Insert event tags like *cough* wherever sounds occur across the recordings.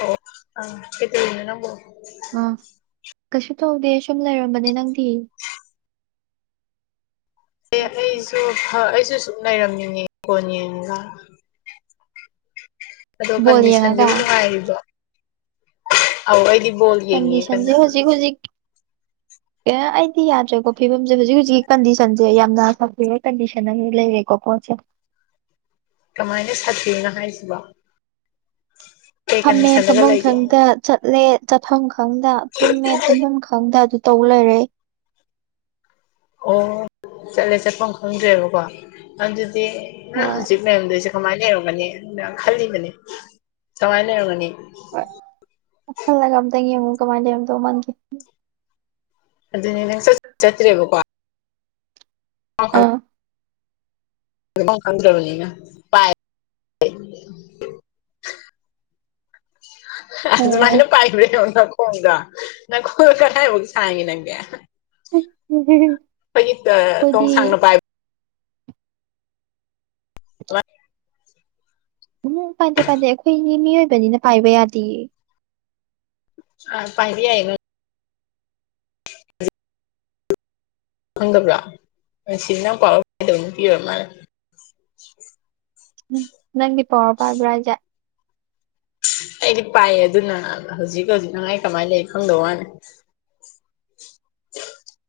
ꯑꯣ ꯑ ꯀꯩꯇꯧ ꯔꯤꯅꯣ ꯅꯪꯕꯣ ꯑ ꯀꯩꯁꯨ ꯇꯧꯗꯦ ꯁꯨꯝ ꯂꯩꯔꯝꯕꯅꯦ ꯅꯪꯗꯤ ꯑꯦ ꯑꯩꯁꯨ ꯐ ꯑꯩꯁꯨ ꯁꯨꯛ ꯂꯩꯔꯝꯃꯤꯅꯦ ꯐꯣꯟ ꯌꯦꯉꯒꯥ ꯑꯗꯣ ꯕꯣꯜ ꯌꯦꯡꯉꯒ ꯀꯟꯗꯤꯁꯟꯁꯤꯕꯨ ꯅꯨꯡꯉꯥꯏꯔꯤꯕꯣ ꯑꯧ ꯑꯩꯗꯤ ꯕꯣꯜ ꯌꯦꯡꯉꯦ ꯀꯟꯅ ꯀꯟꯗꯤꯁꯟꯖꯤ ꯍꯧꯖꯤꯛ ꯍꯧꯖꯤꯛ ꯑꯦ ꯑꯩꯗꯤ ꯌꯥꯗ꯭ꯔꯦꯀꯣ ꯐꯤꯕꯝꯁꯦ ꯍꯧꯖꯤꯛ ꯍꯧꯖꯤꯀꯤ ꯀꯟꯗꯤꯁꯟꯁꯦ ꯌꯥꯝꯅ ꯁꯥꯊꯤꯕ ꯀꯟꯗꯤꯁꯟ ꯑꯃ ꯂꯩꯔꯦ *unintelligible* ꯀꯃꯥꯏꯅ ꯁꯥꯊꯤꯔꯤꯅꯣ ꯍꯥꯏꯁꯤꯕꫭ *inaudible* ꯐꯝꯃꯦ ꯐꯝꯐꯝ ꯂꯩꯒꯦ ꯈꯪꯗ ꯆꯠꯂꯦ ꯆꯠꯐꯝ ꯈꯪꯗ ꯇꯨꯝꯃꯦ ꯇꯨꯝꯐꯝ ꯈꯪꯗ ꯑꯗꯨ ꯇꯧ ꯂꯩꯔꯦ ꯑꯣ ꯆꯠꯂꯦ ꯆꯠꯄ ꯈꯪꯗ꯭ꯔꯦꯕꯀꯣ ꯑꯗꯨꯗꯤ ꯅꯪ ꯍꯣꯏ ꯍꯧꯖꯤꯛ ꯂꯩꯔꯝꯗꯣꯏꯁꯦ ꯀꯃꯥꯏ ꯂꯩꯔꯝꯒꯅꯤ ꯑꯅ ꯈꯜꯂꯤꯕꯅꯦ ꯀꯥꯃꯥꯏ ꯂꯩꯔꯝꯒꯅꯤ ꯈꯥꯟꯂꯒ ꯑꯝꯇꯪ ꯌꯦꯡ ꯑꯃꯨꯛ ꯀꯃꯥꯏꯅ ꯂꯩꯔꯝꯗꯣ ꯃꯟꯒꯦ ꯑꯗꯨꯅꯦ ꯅꯪ ꯆꯠ ꯆꯠꯇ꯭ꯔꯦꯕꯀꯣ ꯑꯥ *unintelligible* ꯆꯠꯄꯝ ꯈꯪꯗ꯭ꯔꯕꯅꯤꯅ *unintelligible* ꯑ ꯑꯗꯨꯃꯥꯏꯅ ꯄꯥꯏꯈ꯭ꯔꯦꯕ ꯅꯪ ꯈꫭꯡꯗꫭ ꯅꯪ ꯈꯨꯠ ꯀꯗꯥꯏꯕꯨ ꯁꯥꯡꯉꯦ ꯅꯪꯒꯦ *unintelligible* ꯑꯩꯈꯣꯏꯒꯤ ꯇꫭꯡ ꯁꯥꯡꯅ ꯄꯥꯏꯕ *unintelligible* ꯎꯝ ꯄꯥꯏꯗꯦ ꯄꯥꯏꯗꯦ ꯑꯩꯈꯣꯏꯅꯤ ꯃꯤꯑꯣꯏꯕꯅꯤꯅ ꯄꯥꯏꯕ ꯌꯥꯗꯦꯌꯦ ꯑ ꯄꯥꯏꯕꯥ ꯍꯥꯏ ꯈꯪꯗꯕ꯭ꯔꯥ *unintelligible* ꯃꯥꯜꯂꯦ ꯎꯝ ꯅꯪꯒꯤ ꯄꯥꯋꯔꯔ ꯄꯥꯏꯕ꯭ꯔ ꯍꯥꯏꯖꯦ ꯑꯩꯗꯤ ꯄꯥꯏꯑꯦ ꯑꯗꯨꯅ ꯍꯧꯖꯤꯛ ꯍꯧꯖꯤꯛ ꯅꯪ ꯑꯩ ꯀꯃꯥꯏꯅ ꯂꯩ ꯈꯪꯗ ꯋꯥꯅꯤ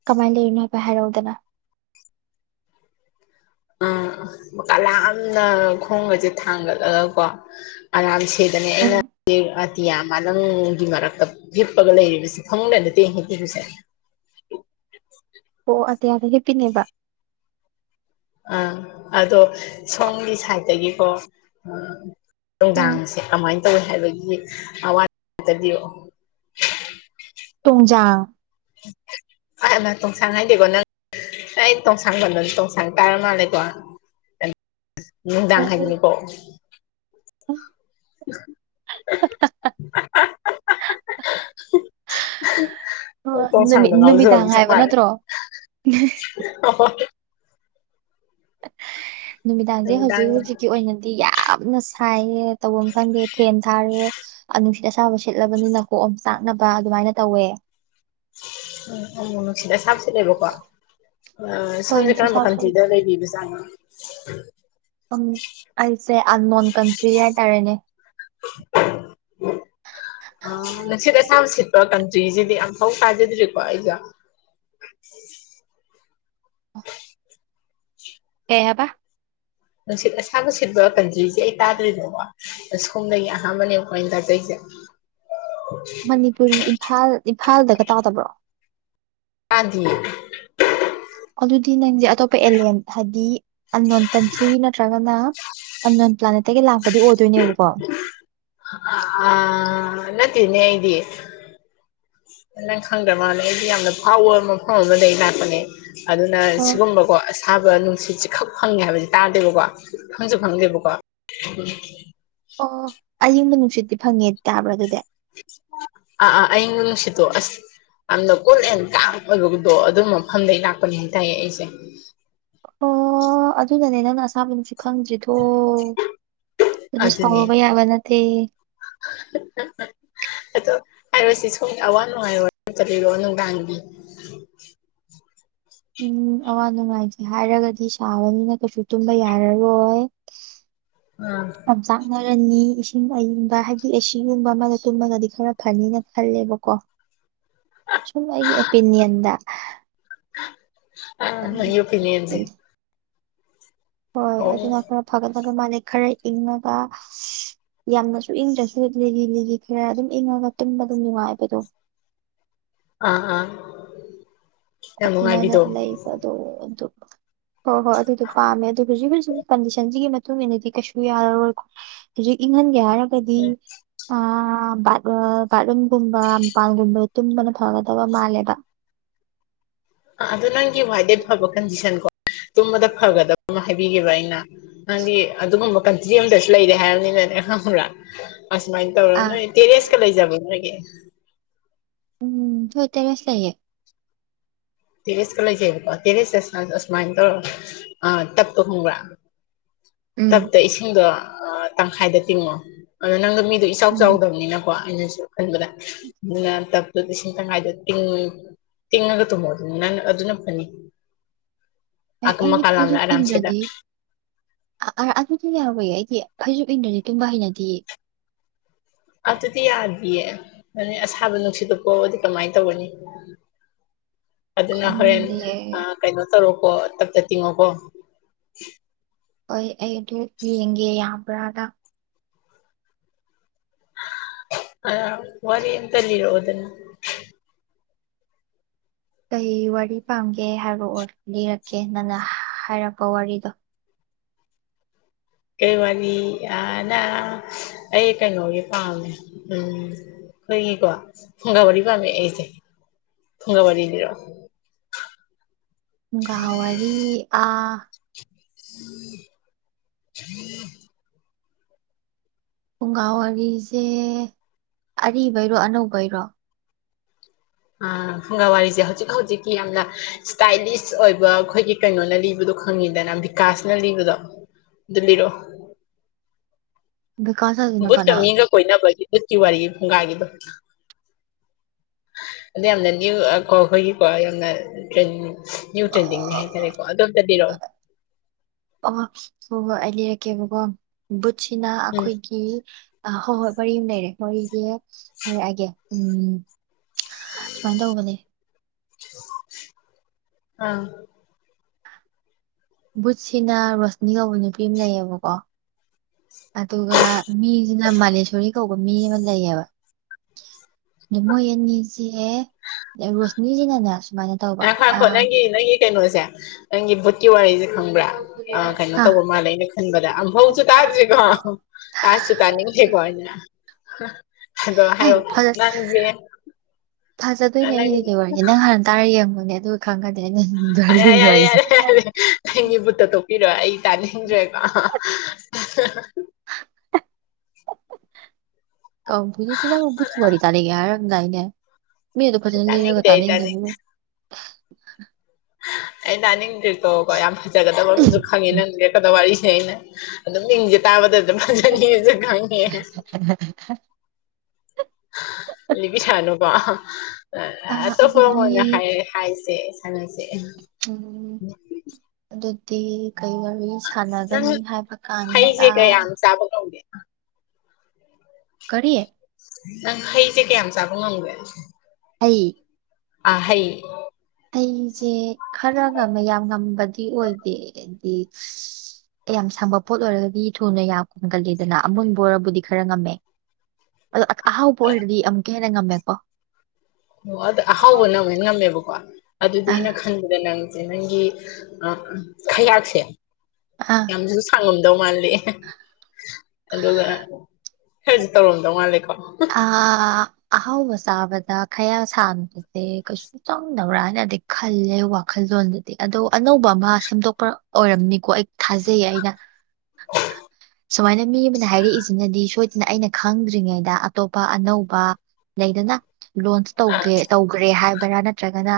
ꯀꯃꯥꯏꯅ ꯂꯩꯔꯤꯅꯣ ꯍꯥꯏꯐꯦꯠ ꯍꯥꯏꯔꯛꯎꯗꯥꯅ ꯎꯝ ꯃꯀꯥ ꯂꯝꯅ ꯈꯣꯡꯒꯁꯦ ꯊꯥꯡꯒꯠꯂꯒꯀꯣ ꯑꯔꯝ ꯁꯦꯗꯅꯦ ꯑꯩꯅ ꯎꯝ ꯑꯇꯤꯌꯥ ꯃꯥꯂꯪꯒꯤ ꯃꯔꯛꯇ ꯍꯤꯞꯄꯒ ꯂꯩꯔꯤꯕꯁꯤ ꯐꯥꯃꯨꯡ ꯗ ꯅꯠꯇꯦꯉꯦ ꯍꯤꯞꯄꯤꯕꯁꯦ ꯑꯣ ꯑꯇꯤꯌꯥꯗ ꯍꯦꯄꯤꯅꯦꯕ ꯑꯝ ꯑꯗꯣ ꯁꯣꯝꯒꯤ ꯁꯥꯏꯠꯇꯒꯤꯀꯣ ꯎꯝ ꯎꯝ ꯅꯨꯡꯗꯥꯡꯁꯦ ꯀꯃꯥꯏꯅ ꯇꯧꯏꯤ ꯍꯥꯏꯕꯒꯤ *unintelligible* ꯇꯨꯡꯖꯥꯡ *unintelligible* ꯇꫭꯡꯁꯥꯡ ꯍꯥꯏꯗꯦꯀꯣ ꯅꯪ ꯑꯩ ꯇꯣꯡꯁꯥꯡ ꯄꯟꯗꯝꯅꯤ ꯇꯣꯡꯁꯥꯡ ꯇꯥꯔ ꯃꯥꯜꯂꯦꯀꫭ ꯅꯨꯡꯗꯥꯡ ꯍꯣꯏ ꯍꯥꯏꯒꯅꯤꯀꯣ *inaudible* *inaudible* *inaudible* *unintelligible* ꯅꯨꯃꯤ ꯇꯣꯡꯁꯥꯡꯗꯣ ꯉꯥꯎꯖꯕ ꯅꯨꯃꯤꯗꯥꯡ ꯍꯥꯏꯕ ꯅꯠꯇ꯭ꯔꯣ ꯍꯣ ꯍꯣ ꯅꯨꯃꯤꯗꯥꯡꯁꯦ ꯅꯨꯡꯗꯥꯡ ꯍꯧꯖꯤꯛ ꯍꯧꯖꯤꯛꯀꯤ ꯑꯣꯏꯅꯗꯤ ꯌꯥꯝꯅ ꯁꯥꯏꯌꯦ ꯇꯧꯕꯃ ꯈꯪꯗꯦ ꯐꯦꯟ ꯊꯥꯔꯦ ꯑꯥ ꯅꯨꯡꯁꯤꯠ ꯑꯁꯥꯕ ꯁꯤꯠꯂꯕꯅꯤꯅ ꯀꯣꯑꯣꯝ ꯆꯥꯛꯅꯕ ꯑꯗꯨꯃꯥꯏꯅ ꯇꯧꯋꯦ ꯑꯣ ꯎ ꯅꯨꯡꯁꯤꯠ ꯑꯁꯥꯕ ꯁꯤꯠꯂꯦꯕꯀꯣ ꯑꯥ ꯍꯣꯏ ꯁꯣꯝꯁꯦ ꯅꯨꯡꯁꯤꯠ ꯀꯔꯝꯕ ꯑꯁꯥꯕ ꯀꯟꯇ꯭ꯔꯤꯗ ꯁꯤꯠꯂꯦ ꯂꯩꯕꯤꯕ ꯆꯥꯅꯣ ꯎꯝ ꯑꯩꯁꯦ ꯑꯟꯃꯣꯟ ꯀꯟꯇ꯭ꯔꯤ ꯍꯥꯏꯇꯥꯔꯦꯅꯦ *inaudible* ꯑ ꯅꯨꯡꯁꯤꯠ ꯑꯁꯥꯕ ꯁꯤꯠꯄ ꯀꯟꯇ꯭ꯔꯤꯁꯤꯗꯤ ꯑꯃ ꯐꯧ ꯇꯥꯖꯗ꯭ꯔꯤꯀꯣ ꯑꯩꯁꯦ ꯀꯩ ꯍꯥꯏꯕꯥ ꯅꯨꯡꯁꯤꯠ ꯑꯁꯥꯕꯨ ꯁꯤꯠꯕ ꯀꯟꯗ꯭ꯔꯤꯁꯦ ꯑꯩ ꯇꯥꯗ꯭ꯔꯤꯗꯒꯣ ꯑꯁꯣꯝꯗꯒꯤ ꯑꯍꯥꯟꯕꯅꯦ ꯈꯣꯏ ꯇꯥꯖꯩꯁꯦ ꯃꯅꯤꯄꯨꯔ ꯏꯝꯐꯥꯜ ꯏꯝꯐꯥꯜꯗꯒ ꯇꯧꯗꯕ꯭ꯔꯣ ꯇꯥꯗꯤꯌꯦ *inaudible* ꯑꯗꯨꯗꯤ ꯅꯪꯁꯦ ꯑꯇꯣꯞꯄ ꯑꯦꯂꯦꯟ ꯍꯥꯗꯤ ꯑꯅꯦꯟ ꯀꯟꯇ꯭ꯔꯤ ꯅꯠꯇ꯭ꯔꯒꯅ ꯑꯅꯦꯟ ꯄ꯭ꯂꯥꯅꯦꯠꯇꯒꯤ ꯂꯥꯛꯄꯗꯨ ꯑꯣꯏꯗꯣꯏꯅꯦꯕꯀꯣ ꯑ ꯅꯠꯇꯦꯅꯦ ꯑꯩꯗꯤ ꯅꯪ ꯈꯪꯗ꯭ꯔ ꯃꯥꯜꯂꯦ ꯑꯩꯗꯤ ꯌꯥꯝꯅ ꯐꯥꯎꯕ ꯃꯐꯝ ꯑꯃꯗꯒꯤ ꯂꯥꯛꯄꯅꯦ ꯑꯗꯨꯅ ꯑꯣ ꯁꯤꯒꯨꯝꯕ ꯀꯣ ꯑꯁꯥꯕ ꯅꯨꯡꯁꯤꯠꯁꯤ ꯈꯛ ꯐꯪꯉꯦ ꯍꯥꯏꯕꯁꯦ ꯇꯥꯗꯦꯕꯀꯣ ꯅꯪꯁꯨ ꯐꯪꯗꯦꯕꯀꯣ ꯑꯣ ꯑꯌꯤꯡꯕ ꯅꯨꯡꯁꯤꯠꯇꯤ ꯐꯪꯉꯦ ꯇꯥꯕ꯭ꯔꯥ ꯑꯗꯨꯗꯤ ꯑꯥ ꯑꯥ ꯑꯌꯤꯡꯕ ꯅꯨꯡꯁꯤꯠꯇꯣ ꯑꯁ ꯌꯥꯝꯅ ꯀꯨꯜ ꯑꯦꯟ ꯀꯥꯝ ꯑꯣꯏꯕꯒꯨꯝꯗꯣ ꯑꯗꯨꯝ ꯃꯐꯝꯗꯩ ꯂꯥꯛꯄꯅꯤ ꯍꯥꯏ ꯇꯥꯏꯌꯦ ꯑꯩꯁꯦ ꯑꯣ ꯑꯗꯨꯅꯅꯦ ꯅꯪꯅ ꯑꯁꯥꯕ ꯅꯨꯡꯁꯤꯠ ꯈꯪꯗ꯭ꯔꯤꯗꯣ ꯑꯗꯨ ꯑꯗꯨꯅꯦ ꯁꯥꯎꯔꯨꯕ ꯌꯥꯕ ꯅꯠꯇꯦ ꯑꯗꯣ ꯍꯥꯏꯔꯣꯁꯤ ꯁꯣꯝꯒꯤ ꯑꯋꯥ ꯅꯨꯡꯉꯥ ꯔꯣ *unintelligible* ꯅꯨꯡꯗꯥꯡꯒꯤ ꯎꯝ ꯑꯋꯥ ꯅꯨꯡꯉꯥꯏꯖꯦ ꯍꯥꯏꯔꯒꯗꯤ ꯁꯥꯕꯅꯤꯅ ꯀꯩꯁꯨ ꯇꯨꯝꯕ ꯌꯥꯔꯔꯣꯏ *unintelligible* ꯑꯥ ꯑꯣꯝ ꯆꯥꯛꯅꯔꯅꯤ ꯏꯁꯤꯡ ꯑꯏꯪꯕ ꯍꯥꯏꯗꯤ ꯑꯦꯁꯤꯒꯨꯝꯕ ꯑꯃꯒ ꯇꯨꯝꯃꯒꯗꯤ ꯈꯔ ꯐꯅꯤꯅ ꯈꯜꯂꯦꯕꯀꯣ ꯁꯨꯝ ꯑꯩꯒꯤ ꯑꯣꯄꯤꯅꯤꯌꯟꯗ ꯑꯥ ꯂꯩꯌꯦ ꯑꯣꯄꯤꯅꯤꯌꯟꯁꯦ ꯍꯣꯏ ꯑꯣ ꯑꯗꯨꯅ ꯈꯔ ꯐꯒꯗꯕ ꯃꯥꯜꯂꯦ ꯈꯔ ꯏꯪꯉꯒ ꯌꯥꯝꯅꯁꯨ ꯏꯪꯗ꯭ꯔꯁꯨ ꯂꯤꯔꯤ ꯂꯤꯔꯤ ꯈꯔ ꯑꯗꯨꯝ ꯏꯪꯉꯒ ꯇꯨꯝꯕꯗꯨ ꯅꯨꯡꯉꯥꯏꯕꯗꯣ ꯑꯥ ꯑꯥ ꯌꯥꯝ ꯅꯨꯉꯥꯏꯕꯤꯗꯣ ꯗꯨ ꯑꯗꯨ ꯍꯣꯏ ꯍꯣꯏ ꯑꯗꯨꯗꯣ ꯄꯥꯝꯃꯦ ꯑꯗꯨ ꯍꯨꯖꯤꯛ ꯍꯨꯖꯤꯛ ꯀꯟꯗꯤꯁꯟꯁꯤꯒꯤ ꯃꯇꯨꯡ ꯏꯟꯅꯗꯤ ꯀꯩꯁꯨ ꯌꯥꯔꯔꯣꯏꯀꯣ ꯍꯨꯖꯤꯛ ꯏꯪꯍꯟꯒꯦ ꯍꯥꯏꯔ ꯒꯔꯤ ꯎꯝ ꯑꯥ ꯕꯥꯠꯔꯣ ꯕꯥꯠꯔꯨꯝꯒꯨꯝꯕ ꯃꯄꯥꯟꯒꯨꯝꯕ ꯇꯨꯝꯕꯅ ꯐꯒꯗꯕ ꯃꯥꯜꯂꯦꯕ ꯑ ꯑꯗꯨ ꯅꯪꯒꯤ ꯋꯥꯏꯗꯩ ꯐꯕ ꯀꯟꯗꯤꯁꯟ ꯀꯣ ꯇꯨꯝꯕꯗ ꯐꯒꯗꯝꯃꯥ ꯍꯥꯏꯕꯤꯒꯦꯕ ꯑꯩꯅ ꯅꯪꯗꯤ ꯑꯗꯨꯒꯨꯝꯕ ꯀꯟꯇ꯭ꯔꯤ ꯑꯝꯗꯁꯨ ꯂꯩꯔꯦ ꯍꯥꯏꯔꯃꯤꯅꯅꯦ ꯈꯪꯕ꯭ꯔꯥ ꯑꯁꯨꯃꯥꯏ ꯇꯧꯔ ꯑꯥ ꯅꯣꯏ ꯇꯦꯔꯦꯁꯀꯥ ꯂꯩꯖꯕꯔ ꯅꯣꯢꯒꯤ ꯎꯝ ꯍꯣꯢ ꯇꯦꯔꯦꯁ ꯂꯩꯌꯦ ꯇꯦꯔꯤꯦꯁꯀ ꯂꯩꯖꯩꯕꯗꯣ ꯇꯦꯔꯤꯦꯁꯀ ꯁꯥꯏꯟ ꯑꯁꯨꯃꯥꯏ ꯇꯧꯔ ꯑ ꯇꯞꯄ ꯈꯪꯕꯔꯥ ꯎꯝ ꯇꯞꯄ ꯏꯁꯤꯡꯗꯣ ꯇꯪꯈꯥꯏꯗ ꯇꯤꯡꯉꯣ ꯑꯗꯨ ꯅꯪꯒ ꯃꯤꯗꯣ ꯏꯆꯥꯎ ꯎꯝ ꯆꯥꯎꯗꯕꯅꯤꯅꯀꯣ ꯑꯩꯅꯁꯨ ꯈꯟꯕꯗ ꯑꯗꯨꯅ ꯇꯞꯇꯨ ꯂꯤꯁꯤꯡ ꯇꯪꯉꯥꯏꯗ ꯇꯤꯡ ꯇꯤꯡꯉꯒ ꯇꯨꯝꯃꯣ ꯑꯗꯨꯝ ꯅꯪ ꯑꯗꯨꯅ ꯐꯅꯤ ꯑꯦ ꯑꯀꯟ ꯑꯩꯗꯤ ꯃꯀꯥ ꯂꯥꯝꯅ ꯑꯔꯥꯝꯁꯦꯗ ꯑꯥ ꯑꯥ ꯑꯗꯨꯗꯤ ꯂꯩꯍꯧꯋꯦ ꯑꯩꯒꯤ ꯐꯩꯖꯨꯞ ꯏꯟꯗꯗꯤ ꯇꯨꯝꯕ ꯍꯩꯅꯗꯤꯌꯦ ꯑꯗꯨꯗꯤ ꯌꯥꯗꯤꯌꯦ *unintelligible* ꯑꯁꯥꯕ ꯅꯨꯡꯁꯤꯠꯇꯣ ꯄꯣꯛꯑꯗꯤ ꯀꯃꯥꯏ ꯇꯧꯒꯅꯤ *inaudible* ꯑꯗꯨꯅ ꯍꯣꯔꯦꯟ ꯈꯪꯗꯦ ꯑꯥ ꯀꯩꯅꯣ ꯇꯧꯔꯣꯀꯣ ꯇꯞ ꯇꯞ ꯇꯤꯡꯉꯣꯀꯣ ꯍꯣꯏ ꯑꯩ ꯑꯗꯨ ꯌꯦꯡꯒꯦ ꯌꯥꯕ꯭ꯔꯥꯅ ꯑ ꯋꯥꯔꯤ ꯑꯝꯇꯥ ꯂꯤꯔꯛꯑꯣꯗꯅ ꯀꯩ ꯋꯥꯔꯤ ꯄꯥꯝꯒꯦ ꯍꯥꯏꯔꯣꯑꯣ ꯂꯤꯔꯛꯀꯦ ꯅꯪꯅ ꯍꯥꯏꯔꯛꯄ ꯋꯥꯔꯤꯗꯣ ꯀꯩ ꯋꯥꯔꯤ ꯑ ꯅ ꯑꯩ ꯀꯩꯅꯣꯒꯤ ꯄꯥꯝꯃꯦ ꯎꯝ ꯑꯈꯣꯢꯒꯤ ꯀꯣ ꯐꯨꯡꯒꯥ ꯋꯥꯔꯤ ꯄꯥꯝꯃꯤ ꯑꯩꯁꯦ ꯐꯨꯡꯒꯥ ꯋꯥꯔꯤ ꯂꯤꯔꯛꯑꯣ ꯐꯨꯡꯒꯥ ꯋꯥꯔꯤ ꯑ *unintelligible* ꯐꯨꯡꯒꯥ ꯋꯥꯔꯤꯁꯦ ꯑꯔꯤꯕꯩꯔꯣ ꯑꯅꯧꯕꯩꯔꯣ ꯐꯨꯡꯒꯥ ꯋꯥꯔꯤꯁꯦ ꯍꯧꯖꯤꯛ ꯍꯧꯖꯤꯛꯀꯤ ꯌꯥꯝꯅ ꯏꯁ꯭ꯇꯥꯏꯂꯤꯁ ꯑꯣꯏꯕ ꯑꯩꯈꯣꯏꯒꯤ ꯀꯩꯅꯣꯅ ꯂꯤꯕꯗꯣ ꯈꯪꯉꯤꯗꯅ ꯕꯤꯀꯥꯁꯅ ꯂꯤꯕꯗꯣ ꯑꯗꯨ ꯂꯤꯔꯛꯑꯣ ꯕꯀꯥꯁ ꯕꯨꯠ ꯀꯃꯤꯒ ꯀꯣꯏꯅꯕꯒꯤ ꯕꯨꯠꯀꯤ ꯋꯥꯔꯤ ꯐꯨꯡꯒꯥꯒꯤꯗꯣ ꯑꯗ ꯌꯥꯝꯅ ꯅ꯭ꯨ ꯀꯣ ꯑꯩꯈꯣꯏꯒꯤꯀꯣ ꯌꯥꯝꯅ ꯇ꯭ꯔꯅꯤꯡ ꯅ꯭ꯌꯨ ꯇ꯭ꯔꯦꯟꯗꯤꯡꯅꯦ ꯍꯥꯏꯇꯥꯔꯦꯀꯣ ꯑꯗꯨ ꯑꯝ ꯇꯄꯤꯔꯛꯑꯣ ꯑ ꯍꯣꯏ ꯍꯣꯏ ꯑꯩ ꯂꯩꯔꯛꯀꯦꯕꯀꯣ ꯕꯨꯠꯁꯤꯅ ꯎꯝ ꯑꯩꯈꯣꯏꯒꯤ ꯑ ꯍꯣꯏ ꯍꯣꯏ ꯋꯥꯔꯤ ꯑꯃ ꯂꯩꯔꯦ ꯋꯥꯔꯤꯖ ꯍꯥꯢꯔꯛꯑꯒꯦ ꯎꯝ ꯁꯨꯃꯥꯏꯅ ꯇꯧꯕ ꯅꯦ ꯑꯥ ꯕꯨꯠꯁꯤꯅ ꯔꯣꯁꯅꯤ ꯀꯧꯕ ꯅꯨꯄꯤ ꯑꯃ ꯂꯩꯌꯦꯕꯀꯣ ꯑꯗꯨꯒ ꯃꯤꯁꯤꯅ ꯃꯥꯂꯦꯁꯣꯔꯤ ꯀꯧꯕ ꯃꯤ ꯑꯃ ꯂꯩꯌꯦꯕ ꯃꯣꯏ ꯑꯅꯤꯁꯦ ꯔꯣꯁꯅꯤꯁꯤꯅꯅꯦ ꯁꯨꯃꯥꯏꯅ ꯇꯧꯕ ꯉꯥꯢꯈꫭ ꯑ ꯉꯥꯢꯈꫭ ꯅꯪꯒꯤ ꯅꯪꯒꯤ ꯀꯩꯅꯣꯁꯦ ꯅꯪꯒꯤ ꯕꯨꯠ ꯋꯥꯔꯤꯁꯦ ꯈꯪꯕ꯭ꯔꯥ ꯑ ꯀꯩꯅꯣ ꯇꯧꯕ ꯃꯥꯜꯂꯦ ꯑꯩꯅ ꯈꯟꯕꯗ ꯑꯝꯐꯧꯁꯨ ꯇꯥꯗ꯭ꯔꯤꯀꯣ ꯇꯥꯁꯨꯨ ꯇꯥꯅꯤꯡꯗꯦꯀꯣ ꯑꯩꯅ ꯑꯗꯣ ꯍꯦ ꯍꯥꯏꯔꯛꯑꯣ ꯅꯪꯁꯦ ꯊꯥꯖꯗꯣꯏꯅꯦ ꯑꯩꯅ ꯅꯪ ꯂꯤꯒꯤ ꯋꯥꯔꯤꯁꯦ ꯅꯪ ꯍꯥꯟꯅ ꯇꯥꯔ ꯌꯦꯡꯉꯣꯅꯦ ꯑꯗꯨ ꯈꯪꯒꯅꯤ ꯑꯩꯅꯗ ꯂꯤꯗꯣꯔꯤꯁꯦ ꯑꯪꯒꯤ ꯕꯨꯠꯇꯣ ꯇꯣꯛꯄꯤꯔꯣ ꯑꯩ ꯇꯥꯅꯤꯡꯗ꯭ꯔꯦꯀꯣ ꯀꯕ ꯍꯖꯤꯛꯇ ꯅꯪꯅ ꯚꯨꯠꯀꯤ ꯋꯥꯔꯤ ꯇꯥꯅꯤꯉꯦ ꯍꯥꯏꯔꯒ ꯃꯤꯗꯣ ꯐꯖꯟꯅ ꯂꯤꯔꯒ ꯇꯥꯅꯤꯡꯗꯦ ꯑꯩ ꯇꯥꯅꯤꯡ ꯇꯥꯅꯤꯡꯗꯦꯕꯨ ꯑꯩ ꯇꯥꯅꯤꯡꯗꯦꯀꯣ ꯌꯥꯝ ꯐꯖꯒꯗꯕ ꯑꯃꯁꯨ ꯈꯪꯉꯦ ꯅꯪ ꯂꯤꯔꯛꯀꯗꯕ ꯋꯥꯔꯤꯁꯦ ꯑꯩꯅ ꯑꯗꯨꯝ ꯃꯤꯡꯁꯦ ꯇꯥꯕꯗ ꯑꯗꯨꯝ ꯐꯖꯅꯤꯖꯦ ꯈꯪꯉꯦ *unintelligible* ꯂꯤꯕꯤꯔꯛꯑꯥ ꯅꯨꯀꯦ ꯑ ꯑꯇꯣꯞꯄ ꯑꯃ ꯑꯗꯨꯗꯤ ꯑꯣꯏꯅ ꯍꯥꯏ ꯍꯥꯏꯁꯦ ꯁꯥꯟꯅꯁꯦ ꯎꯝ ꯑꯗꯨꯗꯤ ꯀꯩ ꯋꯥꯔꯤ ꯁꯥꯟꯅꯒꯅꯤ ꯍꯥꯏꯕ ꯀꯥꯟꯗ ꯆꯥꯕꯉꯝꯒꯦ ꯀꯔꯤ ꯅꯪ ꯍꯩꯁꯦ ꯀꯌꯥꯝ ꯆꯥꯕ ꯉꯝꯒꯦ ꯍꯩ ꯑ ꯍꯩ ꯑꯩꯁꯦ ꯈꯔꯒ ꯃꯌꯥꯝ ꯉꯝꯕꯗꯤ ꯑꯣꯏꯗꯦ ꯍꯥꯏꯗꯤ ꯌꯥꯝ ꯁꯪꯕ ꯄꯣꯠ ꯑꯣꯏꯔꯒꯗꯤ ꯊꯨꯅ ꯌꯥꯝ ꯀꯨꯟꯒꯜꯂꯤꯗꯅ ꯑꯃꯨꯟꯕ ꯑꯣꯏꯔꯕꯨꯗꯤ ꯈꯔ ꯉꯝꯃꯦ ꯑꯍꯥꯎꯕ ꯑꯣꯏꯔꯗꯤ ꯑꯃꯨꯛꯀ ꯍꯦꯟꯅ ꯉꯝꯃꯦꯀꯣ ꯑꯣ ꯑꯗ ꯑꯍꯥꯎꯕ ꯅꯪ ꯍꯅ ꯉꯝꯃꯦꯕꯀꯣ ꯑꯗꯨꯗꯤ ꯑꯥ ꯑꯩꯅ ꯈꯟꯕꯗ ꯅꯪ ꯆꯦ ꯅꯪꯒꯤ ꯈꯌꯥꯥꯛꯁꯦ ꯑꯥ ꯑꯗꯨꯝ ꯁꯥꯡꯉꯝꯗꯧ ꯃꯥꯜꯂꯦ ꯑꯗꯨꯒ ꯈꯁꯨ ꯇꯧꯔꯝꯗꯧ ꯃꯥꯜꯂꯦꯀꯣ ꯑ ꯑꯍꯥꯎꯕ ꯆꯥꯕꯗ ꯈꯌꯥ ꯁꯥꯡꯕꯁꯦ ꯀꯩ ꯆꯪꯗꯕ꯭ꯔꯥ ꯍꯥꯏꯅꯗꯤ ꯈꯜꯂꯦ ꯋꯥꯈꯜꯂꯣꯟꯗꯗꯤ ꯑꯗꯣ ꯑꯅꯧꯕ ꯑꯃ ꯁꯦꯝꯗꯣꯛꯄ ꯑꯣꯏꯔꯝꯅꯤꯀꯣ ꯊꯥꯖꯩꯌꯦ ꯑꯩꯅ ꯁꯨꯃꯥꯏꯅ ꯃꯤ ꯑꯃꯅ ꯍꯥꯏꯔꯛꯏꯁꯤꯅꯗꯤ ꯁꯣꯢ ꯑꯩꯅ ꯈꯪꯗ꯭ꯔꯤꯉꯩꯗ ꯑꯇꯣꯞꯄ ꯑꯅꯧꯕ ꯂꯩꯗꯅ ꯂꯣꯟ ꯁ ꯇꯧꯒ꯭ꯔꯦ ꯇꯧꯈ꯭ꯔꯦ ꯍꯥꯏꯕꯔꯥ ꯅꯠꯇ꯭ꯔꯒꯅ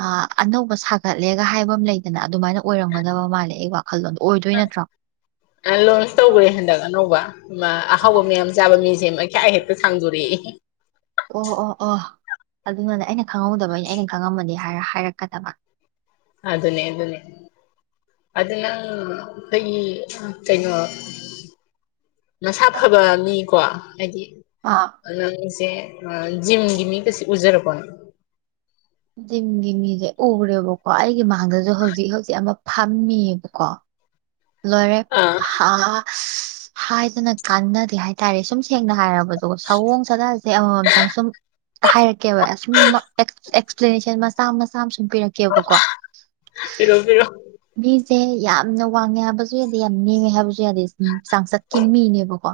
ꯑ ꯑꯅꯧꯕ ꯁꯥꯒꯠꯂꯦꯒ ꯍꯥꯏꯕ ꯑꯃ ꯂꯩ ꯑꯗꯨꯅ ꯑꯗꯨꯃꯥꯏꯅ ꯑꯣꯏꯔꯝꯒꯗꯕ ꯃꯥꯜꯂꯦ ꯑꯩ ꯋꯥꯈꯜꯂꯣꯟꯗꯣ ꯑꯣꯏꯗꯣꯏ ꯅꯠꯇ꯭ꯔꯣ ꯑ ꯂꯣꯟꯁ ꯇꯧꯋꯦ ꯍꯟꯗꯛ ꯑꯅꯧꯕ ꯑꯍꯥꯎꯕ ꯃꯌꯥꯝ ꯆꯥꯕ ꯃꯤꯁꯦ ꯃꯈꯌꯥ ꯍꯦꯛꯇ ꯁꯥꯡꯗꯣꯔꯛꯑꯦ ꯑꯣ ꯑꯣ ꯑꯣ ꯑꯗꯨꯅꯅꯦ ꯑꯩꯅ ꯈꯪꯍꯧꯗꯕꯩꯅ ꯑꯩꯅ ꯈꯪꯉꯝꯃꯅꯤ ꯍꯥꯏꯔ ꯍꯥꯏꯔꯛꯀꯗꯕ ꯑꯗꯨꯅꯦ ꯑꯗꯨꯅꯦ ꯑꯗꯨ ꯅꯪ ꯇꯒꯤ ꯀꯩꯅꯣ ꯃꯁꯥ ꯐꯕ ꯃꯤꯀꯣ ꯍꯥꯏꯗꯤ ꯑꯥ ꯅꯪꯁꯦ ꯖꯤꯝꯒꯤ ꯃꯤ ꯒꯁꯦ ꯎꯖꯔꯕꯣ ꯖꯤꯝꯒꯤ ꯃꯤꯁꯦ ꯎꯔꯦꯕꯀꯣ ꯑꯩꯒꯤ ꯃꯥꯡꯗꯁꯨ ꯍꯧꯖꯤꯛ ꯍꯧꯖꯤꯛ ꯑꯃ ꯐꯝꯃꯤꯌꯦꯕꯀꯣ ꯂꯣꯏꯔꯦ ꯑꯥ ꯍꯥ ꯍꯥ ꯍꯥꯏꯗꯅ ꯀꯥꯟꯅꯗꯦ ꯍꯥꯏꯇꯥꯔꯦ ꯁꯨꯝ ꯁꯦꯡꯅ ꯍꯥꯏꯔꯕꯗꯨ ꯁꯑꯣꯡ ꯁꯥꯗꯥꯁꯦ ꯑꯃꯃꯝꯇ ꯁꯨꯝ ꯍꯥꯏꯔꯛꯀꯦꯕ ꯑꯁꯨꯝ ꯑꯦꯛꯁ ꯑꯦꯛꯁꯄ꯭ꯂꯦꯅꯦꯁꯟ ꯃꯆꯥ ꯃꯆꯥ ꯑꯃ ꯁꯨꯝ ꯄꯤꯔꯛꯀꯦꯕꯀꯣ ꯄꯤꯔꯣ ꯄꯤꯔꯣ ꯃꯤꯁꯦ ꯌꯥꯝꯅ ꯋꯥꯡꯉꯦ ꯍꯥꯏꯕꯁꯨ ꯌꯥꯗꯦ ꯌꯥꯝ ꯅꯦꯝꯃꯦ ꯍꯥꯏꯕꯁꯨ ꯌꯥꯗꯦ ꯆꯥꯡꯆꯠꯀꯤ ꯃꯤꯅꯦꯕꯀꯣ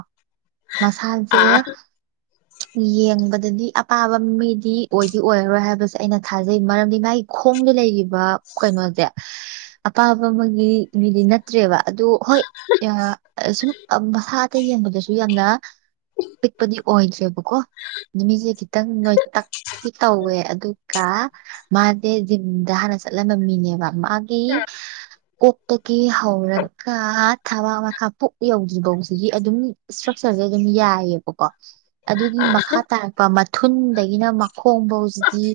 ꯃꯁꯥꯁꯦ ꯑꯥ ꯌꯦꯡꯕꯗꯗꯤ ꯑꯄꯥꯕ ꯃꯤꯗꯤ ꯑꯣꯏꯗꯤ ꯑꯣꯏꯔꯔꯣꯏ ꯍꯥꯏꯕꯁꯦ ꯑꯩꯅ ꯊꯥꯖꯩ ꯃꯔꯝꯗꯤ ꯃꯥꯒꯤ ꯈꯣꯡꯗ ꯂꯩꯔꯤꯕ ꯀꯩꯅꯣꯁꯦ ꯑꯄꯥꯕ ꯑꯃꯒꯤ ꯃꯤꯗꯤ ꯅꯠꯇ꯭ꯔꯦꯕ ꯑꯗꯨ ꯍꯣꯏ ꯁꯨꯝ ꯃꯁꯥ ꯑꯇꯩ ꯌꯦꯡꯕꯗꯁꯨ ꯌꯥꯝꯅ ꯄꯤꯛꯄꯗꯤ ꯑꯣꯏꯗ꯭ꯔꯦꯕꯀꯣ ꯅꯨꯃꯤꯠꯁꯦ ꯈꯤꯇꯪ ꯅꯣꯏꯇꯛꯇꯤ ꯇꯧꯋꯦ ꯑꯗꯨꯒ ꯃꯥꯁꯦ ꯖꯤꯝꯗ ꯍꯥꯟꯅ ꯆꯠꯂꯝꯕ ꯃꯤꯅꯦꯕ ꯃꯥꯒꯤ ꯀꯣꯛ ꯒꯤ ꯍꯧꯔꯒ ꯊꯥꯕꯥꯛ ꯃꯈꯥ ꯄꯨꯛ ꯌꯧꯗ꯭ꯔꯤ ꯐꯧꯁꯤꯗꯤ ꯑꯗꯨꯝ ꯏꯁꯇ꯭ꯔꯛꯆꯔꯖꯦ ꯑꯗꯨꯝ ꯌꯥꯏꯌꯦꯕꯀꯣ ꯑꯗꯨꯒꯤ ꯃꯈꯥ ꯇꯥꯔꯛꯄ ꯃꯊꯨꯟꯗꯒꯤꯅ ꯃꯈꯣꯡ ꯐꯥꯎꯖꯤꯗꯤ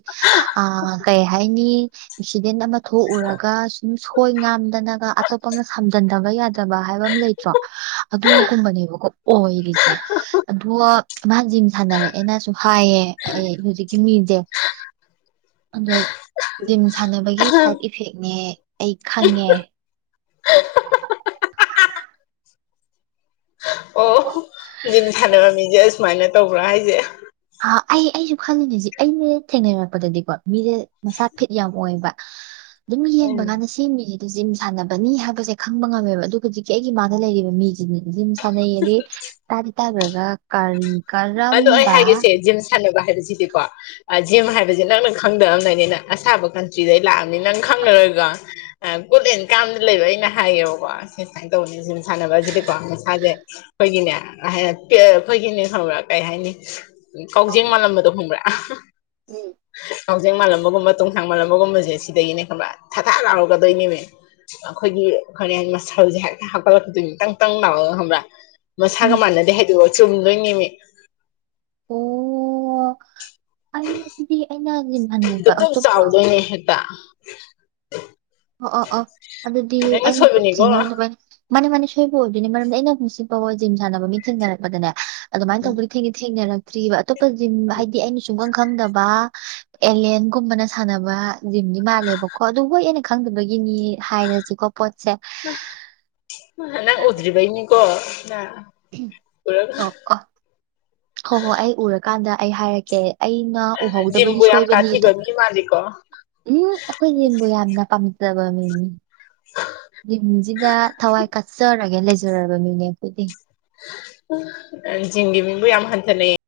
ꯑ ꯀꯩ ꯍꯥꯏꯅꯤ ꯑꯦꯛꯁꯤꯗꯦꯟ ꯑꯃ ꯊꯣꯛꯎꯔꯒ ꯁꯨꯝ ꯁꯣꯏ ꯉꯝꯗꯅꯒ ꯑꯇꯣꯞꯄꯅ ꯁꯝꯖꯟꯗꯕ ꯌꯥꯗꯦ ꯐꯠꯇꯕ ꯍꯥꯏꯕ ꯑꯃ ꯂꯩꯇ꯭ꯔꯣ ꯑꯗꯨꯒꯨꯝꯕꯅꯦꯕꯀꯣ ꯑꯣꯏꯔꯤꯁꯦ ꯑꯗꯨꯒ ꯃꯥ ꯖꯤꯝ ꯁꯥꯟꯅꯔꯛꯑꯦꯅꯁꯨ ꯍꯥꯏꯌꯦ ꯑꯩ ꯍꯧꯖꯤꯛꯀꯤ ꯃꯤꯁꯦ ꯑꯗꯣ ꯖꯤꯝ ꯁꯥꯟꯅꯕꯒꯤ ꯁꯥꯏꯠ ꯏꯐꯦꯛꯅꯦ ꯑꯩ ꯈꯪꯉꯦ ꯑꯣ ꯖꯤꯝ ꯁꯥꯟꯅꯕ ꯃꯤꯁꯦ ꯑꯁꯨꯃꯥꯏꯅ ꯇꯧꯕ꯭ꯔꯥ ꯍꯥꯏꯁꯦ ꯑ ꯑꯩ ꯑꯩꯁꯨ ꯈꯜꯂꯤꯅꯦꯖꯤꯛ ꯑꯩꯅ ꯊꯦꯡꯅꯔꯛꯄꯗꯗꯤꯀꯣ ꯃꯤꯁꯦ ꯃꯁꯥ ꯐꯤꯠ ꯌꯥꯝ ꯑꯣꯏꯕ ꯑꯗꯨꯝ ꯎꯝ ꯌꯦꯡꯕ ꯀꯥꯟꯅ ꯁꯤ ꯁꯤ ꯃꯤꯁꯤꯗ ꯖꯤꯝ ꯁꯥꯟꯅꯕꯅꯤ ꯍꯥꯏꯕꯁꯦ ꯈꯪꯕ ꯉꯝꯃꯦꯕ ꯑꯗꯨꯒ ꯍꯧꯖꯤꯛꯀꯤ ꯑꯩꯒꯤ ꯃꯥꯗ ꯂꯩꯔꯤꯕ ꯃꯤꯁꯤꯅ ꯖꯤꯝ ꯁꯥꯟꯅꯩꯌꯦꯗꯤ ꯇꯔ ꯇꯥꯕꯒ ꯀꯔ ꯀꯔꯝꯕ ꯁꯅꯕ ꯍꯥꯏꯕꯁꯤꯗꯤꯀꯣ ꯖꯤꯝ ꯍꯥꯏꯕꯁꯤ ꯅꯪꯅ ꯈꯪꯗꯑꯕꯅꯅꯤꯅ ꯑꯁꯥꯕ ꯀꯟꯇ꯭ꯔꯤꯗꯩ ꯂꯥꯛꯑꯕꯅꯤ ꯅꯪ ꯈꯪꯉꯔꯣꯏꯒꯣ ꯒꯨꯗ ꯑꯦꯟ ꯀꯥꯝꯗ ꯂꯩꯕ ꯑꯩꯅ ꯍꯥꯏꯌꯦꯕꯀꯣ ꯁꯤ ꯁꯨꯃꯥꯏꯅ ꯇꯧꯕꯅꯤ ꯁꯤ ꯖꯤꯝ ꯁꯥꯟꯅꯕ ꯑꯁꯤꯗꯤꯀꯣ ꯃꯁꯥꯁꯦ ꯑꯈꯣꯏꯒꯤꯅꯦ ꯑꯈꯣꯏꯒꯤꯅꯦ ꯀꯩ ꯍꯥꯏꯅꯤ ꯀꯥꯎꯖꯦꯡ ꯃꯥꯜꯂꯝꯕꯗꯣ ꯍꯣꯡꯕ꯭ꯔꯥ ꯎꯝ ꯀꯥꯎꯖꯤꯡ ꯃꯥꯜꯂꯝꯕꯒꯨꯝꯕ ꯇꯣꯡꯁꯥꯡ ꯃꯥꯜꯂꯝꯕꯒꯨꯝꯕꯁꯦ ꯁꯤꯗꯒꯤꯅꯦ ꯈꯟꯕ ꯊꯥꯗꯥ ꯂꯥꯎꯔꯒꯗꯣꯏꯅꯦꯅꯦ ꯑꯩꯈꯣꯏꯒꯤ ꯀ ꯍꯥꯏ ꯃꯁꯜꯁꯦ ꯍꯥꯏ ꯍꯥꯞꯀꯠꯂꯛꯈꯤꯗꯣꯏꯅꯤꯇꯪꯇꯪ ꯥꯎꯒ ꯈꯪꯕ꯭ꯔꯥ ꯃꯁꯥꯒ ꯃꯥꯟꯅꯗꯦ ꯍꯥꯏꯗꯣꯛꯑꯒ ꯆꯨꯝꯗꯣꯏꯅꯤꯃꯤ ꯑꯣ ꯑꯩ ꯑꯗꯨꯗꯤ ꯑꯩꯅ ꯌꯦꯃꯕ ꯑꯇꯣꯞꯄ ꯑ ꯍꯦꯗ ꯑꯣ ꯑꯣ ꯑꯣ ꯑꯗꯨꯗꯤ ꯅꯪꯅ ꯑꯩꯅ ꯁꯣꯏꯕꯅꯤꯀꯣ ꯆꯟꯅꯧꯗꯅꯕ ꯃꯥꯅꯦ ꯃꯥꯅꯦ ꯁꯣꯏꯕ ꯑꯣꯏꯗꯣꯏꯅꯤ ꯃꯔꯝꯗꯤ ꯑꯩꯅ ꯍꯧꯨꯁꯤꯛ ꯐꯥꯎꯕ ꯖꯤꯝ ꯁꯥꯟꯅꯕ ꯃꯤ ꯊꯅꯔꯛꯄꯗꯅꯦ ꯑꯗꯨꯃꯥꯏꯅ ꯇꯧꯕꯗ ꯊꯦꯡꯅꯔꯛꯇ꯭ꯔꯤꯕ ꯑꯇꯣꯞꯄ ꯖꯤꯝ ꯍꯥꯏꯗꯤ ꯑꯩꯅ ꯁꯨꯡ ꯈꯪꯗꯕ ꯑꯦꯂꯦꯟꯒꯨꯝꯕꯅ ꯁꯥꯟꯅꯕ ꯖꯤꯝꯗꯤ ꯃꯥꯜꯂꯦꯕꯀꯣ ꯑꯗꯨꯕꯨ ꯍ ꯈꯪꯗꯕꯒꯤꯅꯤ ꯍꯥꯏꯔꯁꯤꯀꯣ ꯄꯣꯁꯦ ꯅꯪ ꯎꯗ꯭ꯔꯤꯔꯤꯕꯩꯅꯤꯀꯣ ꯎꯝ ꯑꯣ ꯀꯣ ꯍꯣꯏ ꯍꯣꯏ ꯑꯩ ꯎꯔꯀꯥꯟꯗ ꯑꯩ ꯍꯥꯏꯔꯛꯀꯦ ꯑꯩꯅ ꯎꯍꯧꯗꯕꯗꯤ ꯖꯤꯝꯕꯨ ꯌꯥꯝ ꯁꯣꯏꯕꯅꯤ ꯑꯗꯣ ꯇꯥꯊꯤꯕ ꯃꯤ ꯃꯥꯜꯂꯤꯀꯣ ꯎꯝ ꯑꯩꯈꯣꯏ ꯌꯦꯦꯝꯕꯨ ꯌꯥꯝꯅ ꯄꯥꯝꯃꯤ ꯖꯕ ꯃꯤꯅꯤꯁꯤꯗ ꯊꯋꯥꯏ ꯀꯆꯔ ꯒ ꯂꯩꯦ ꯖꯣꯔꯔ ꯑꯗꯨ ꯃꯤꯅꯦ ꯀꯣꯏꯗꯤ ꯖꯤꯡꯒꯤ ꯃꯤꯡꯕꯨ ꯌꯥꯝ ꯍꯟꯊꯅꯩꯌꯦ